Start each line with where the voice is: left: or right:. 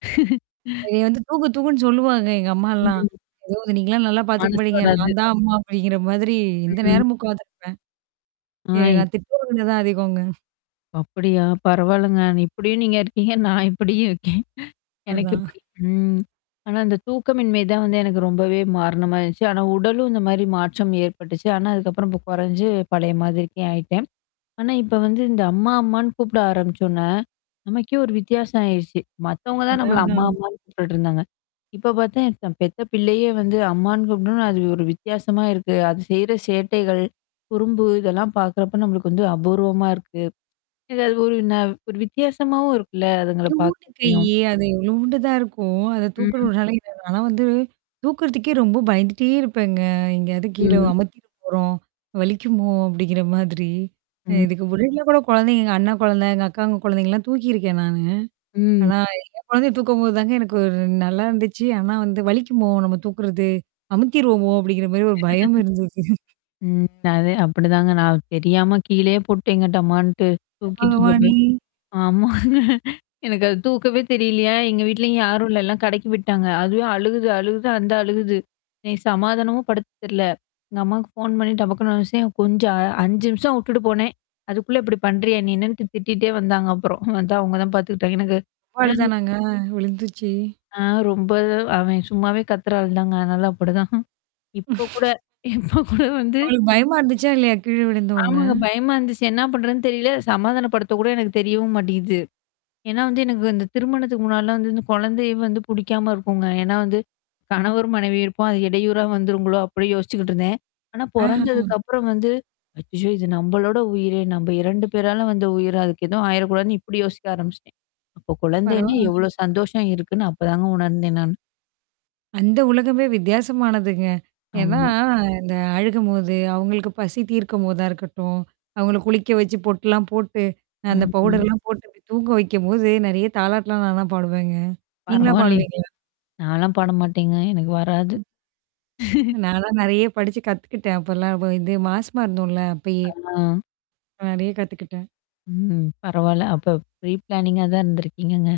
right: என்னைய வந்து தூக்கு தூக்குன்னு சொல்லுவாங்க எங்க அம்மாலாம்.
left: ம்.
right: ஐயோ! நீங்கலாம் நல்லா பார்த்துக்க
left: மனசு
right: மாட்டீங்க.
left: வராது.
right: நான் தான் அம்மா அப்படிங்கிற மாதிரி எந்த
left: ம்.
right: நேரம் உட்கார்ந்துருப்பேன்.
left: ஆ.
right: எ
left: இப்
right: நான் திட்டவாங்குனது தான் அதிகங்க.
left: அப்படியா பரவாலங்க இப்படியும் நீங்க இருக்கீங்க. நான் இப்படியும் இருக்கேன். எனக்கு
right: அதான்.
left: இப்டி ம். ஆனா, இந்த தூக்கமின்மை தான் வந்து எனக்கு ரொம்பவே காரணமாயிருச்சு ஆனா, உடலும் இந்த மாரி மாற்றம் ஏற்பட்டுச்சு. ஆனா, அதுக்கப்புறம் இப்ப குறைஞ்சு பழைய மாதிரிக்கே ஆயிட்டேன். ஆனா, இப்ப வந்து, இந்த அம்மா அம்மான்னு கூப்பிட ஆரம்பிச்சோனே, நமக்கே ஒரு வித்தியாசம் ஆயிருச்சு. மத்தவங்க தான்
right: அதான்,
left: நம்மள அம்மா
right: அதான்.
left: அம்மான்னு கூட்டுட்டுருந்தாங்க. இப்ப பார்த்தா, பெத்த பிள்ளையே வந்து அம்மான்னு கூப்ட்னோனா அது ஒரு வித்தியாசமா இருக்கு. அது செய்ற சேட்டைகள். குறும்பு இதெல்லாம் பார்க்கறப்ப நம்மளுக்கு வந்து அபூர்வமா இருக்கு. எதாவது ஒரு ந ஒரு வித்தியாசமாவும் இருக்குல்ல அதுங்கள
right: இத்தூன்டு
left: பார்கறப்பயும்.
right: கையி, அது இவ்ளூண்டு தான் இருக்கும். அத
left: ம்
right: தூக்கறனால ஆனா வந்து தூக்குறதுக்கே ரொம்ப பயந்துட்டே இருப்பேங்க. எங்கேயாவது கீழ
left: ம்.
right: அமித்திற போறோம். வலிக்குமோ! அப்படிங்கிற மாதிரி. அ,
left: ம்.
right: இதுக்கு முன்னாடியிலாம் கூட குழந்தைங்க எங்க அண்ணா குழந்தை, எங்க அக்காங்க குழந்தைங்கலாம் தூக்கியிருக்கேன் நானு.
left: ம்.
right: ஆனா என் குழந்தைய தூக்கும்போது தாங்க எனக்கு நல்லா இருந்துச்சு. ஆனா வந்து வலிக்குமோ நம்ம தூக்குறது, அமுத்திருவோமோ அப்படிங்கிற மாரி ஒரு பயம் இருந்தது.
left: ம். அது அப்படிதாங்க. நான் தெரியாம கீழயே போட்டேங்க டமான்ட்டு தூக்கிட்டு இருக்கப்ப.
right: பகவானே.
left: ஆமாங்க. எனக்கு அது தூக்கவே தெரியலையா? எங்க வீட்லயும் யாரும் இல்லல்ல கடைக்கி போய்ட்டாங்க. அதுவே அழுகுது அழுகுது அந்த அழுகுது. எனக்கு சமாதானமும் படுத்த தெரில. எங்க அம்மாவுக்கு ஃபோன் பண்ணி டப்பக்கனு வெச்சேன் கொஞ்சம் அ 5 நிமிஷம் விட்டுட்டு போனேன். அதுக்குள்ள இப்டி பண்றியா? நீனு திட்டிட்டே வந்தாங்க அப்புறம். அதான் அவங்க தான் பார்த்துக்கிட்டாங்க. எனக்கு. [unintelligible]
right: அவ்ளோதானங்க விழுந்துச்சி.
left: ஆ, ரொம்ப அவன் சும்மாவே கத்துற ஆள் தாங்க. அதனால அப்படிதான். இப்ப கூட இப்ப கூட வந்து
right: அவளுக்கு பயமா இருந்துச்சா? இல்லையா? கீழ விழுந்தோன்ன.
left: ஆமாங்க. பயமா இருந்துச்சு. என்ன பண்றதுன்னு தெரியல. சமாதானப்படுத்த கூட எனக்கு தெரியவும் மாட்டிகிது. ஏன்னா வந்து எனக்கு இந்த திருமணத்துக்கு முன்னாடிலாம் வந்து இந்த குழந்தையே வந்து புடிக்காம இருக்குங்க. ஏன்னா வந்து. கணவர் மனைவியும் இருப்போம். அது இடையூற வந்துருங்களோ அப்டி யோசிச்சுக்கிட்டு இருந்தேன். ஆனா
right: ஆஹ.
left: பொறந்ததுக்குப்புறம் வந்து. அச்சச்சோ! இது நம்பளோட உயிரே! நம்ப 2 பேரால வந்த உயிரு. அதுக்கு எதுவும் ஆயிரக்கூடாதுன்னு இப்படி யோசிக்க ஆரம்பிச்சிட்டேன். அப்ப குழந்தைன்னு
right: பரவாலங்க
left: எவ்ளோ சந்தோஷம் இருக்குன்னு அப்பதாங்க உணர்ந்தேன் நானு.
right: அந்த உலகமே வித்தியாசமானதுங்க. ஏன்னா
left: ஆமா.
right: இந்த அழுகும்போது, அவங்களுக்கு பசி தீர்க்கும்போதா இருக்கட்டும். அவங்கள குளிக்க வச்சு பொட்டுலாம் போட்டு அந்த
left: ம்ஹ்ம்.
right: பவுடர்லாம் போட்டு போய் தூங்க வெக்கும்போது நெறைய தாலாட்லாம் நான் தான் பாடுவேங்க. நீங்கலாம்
left: பரவால்லயே.
right: பாடுவீங்களா?
left: நான்லாம் பாட மாட்டேங்க எனக்கு வராது.
right: ம். நான்லாம் நெறைய படிச்சு கத்துக்கிட்டேன். அப்பலாம் இப்ப இது மாசமா இருந்தோம்ல அப்பயே.
left: ஆ.
right: நெறைய கத்துக்கிட்டேன்.
left: ம். பரவால்ல. அப்ப ஃப்ரீ பிளானிங்கா தான் இருந்திருக்கீங்கங்க.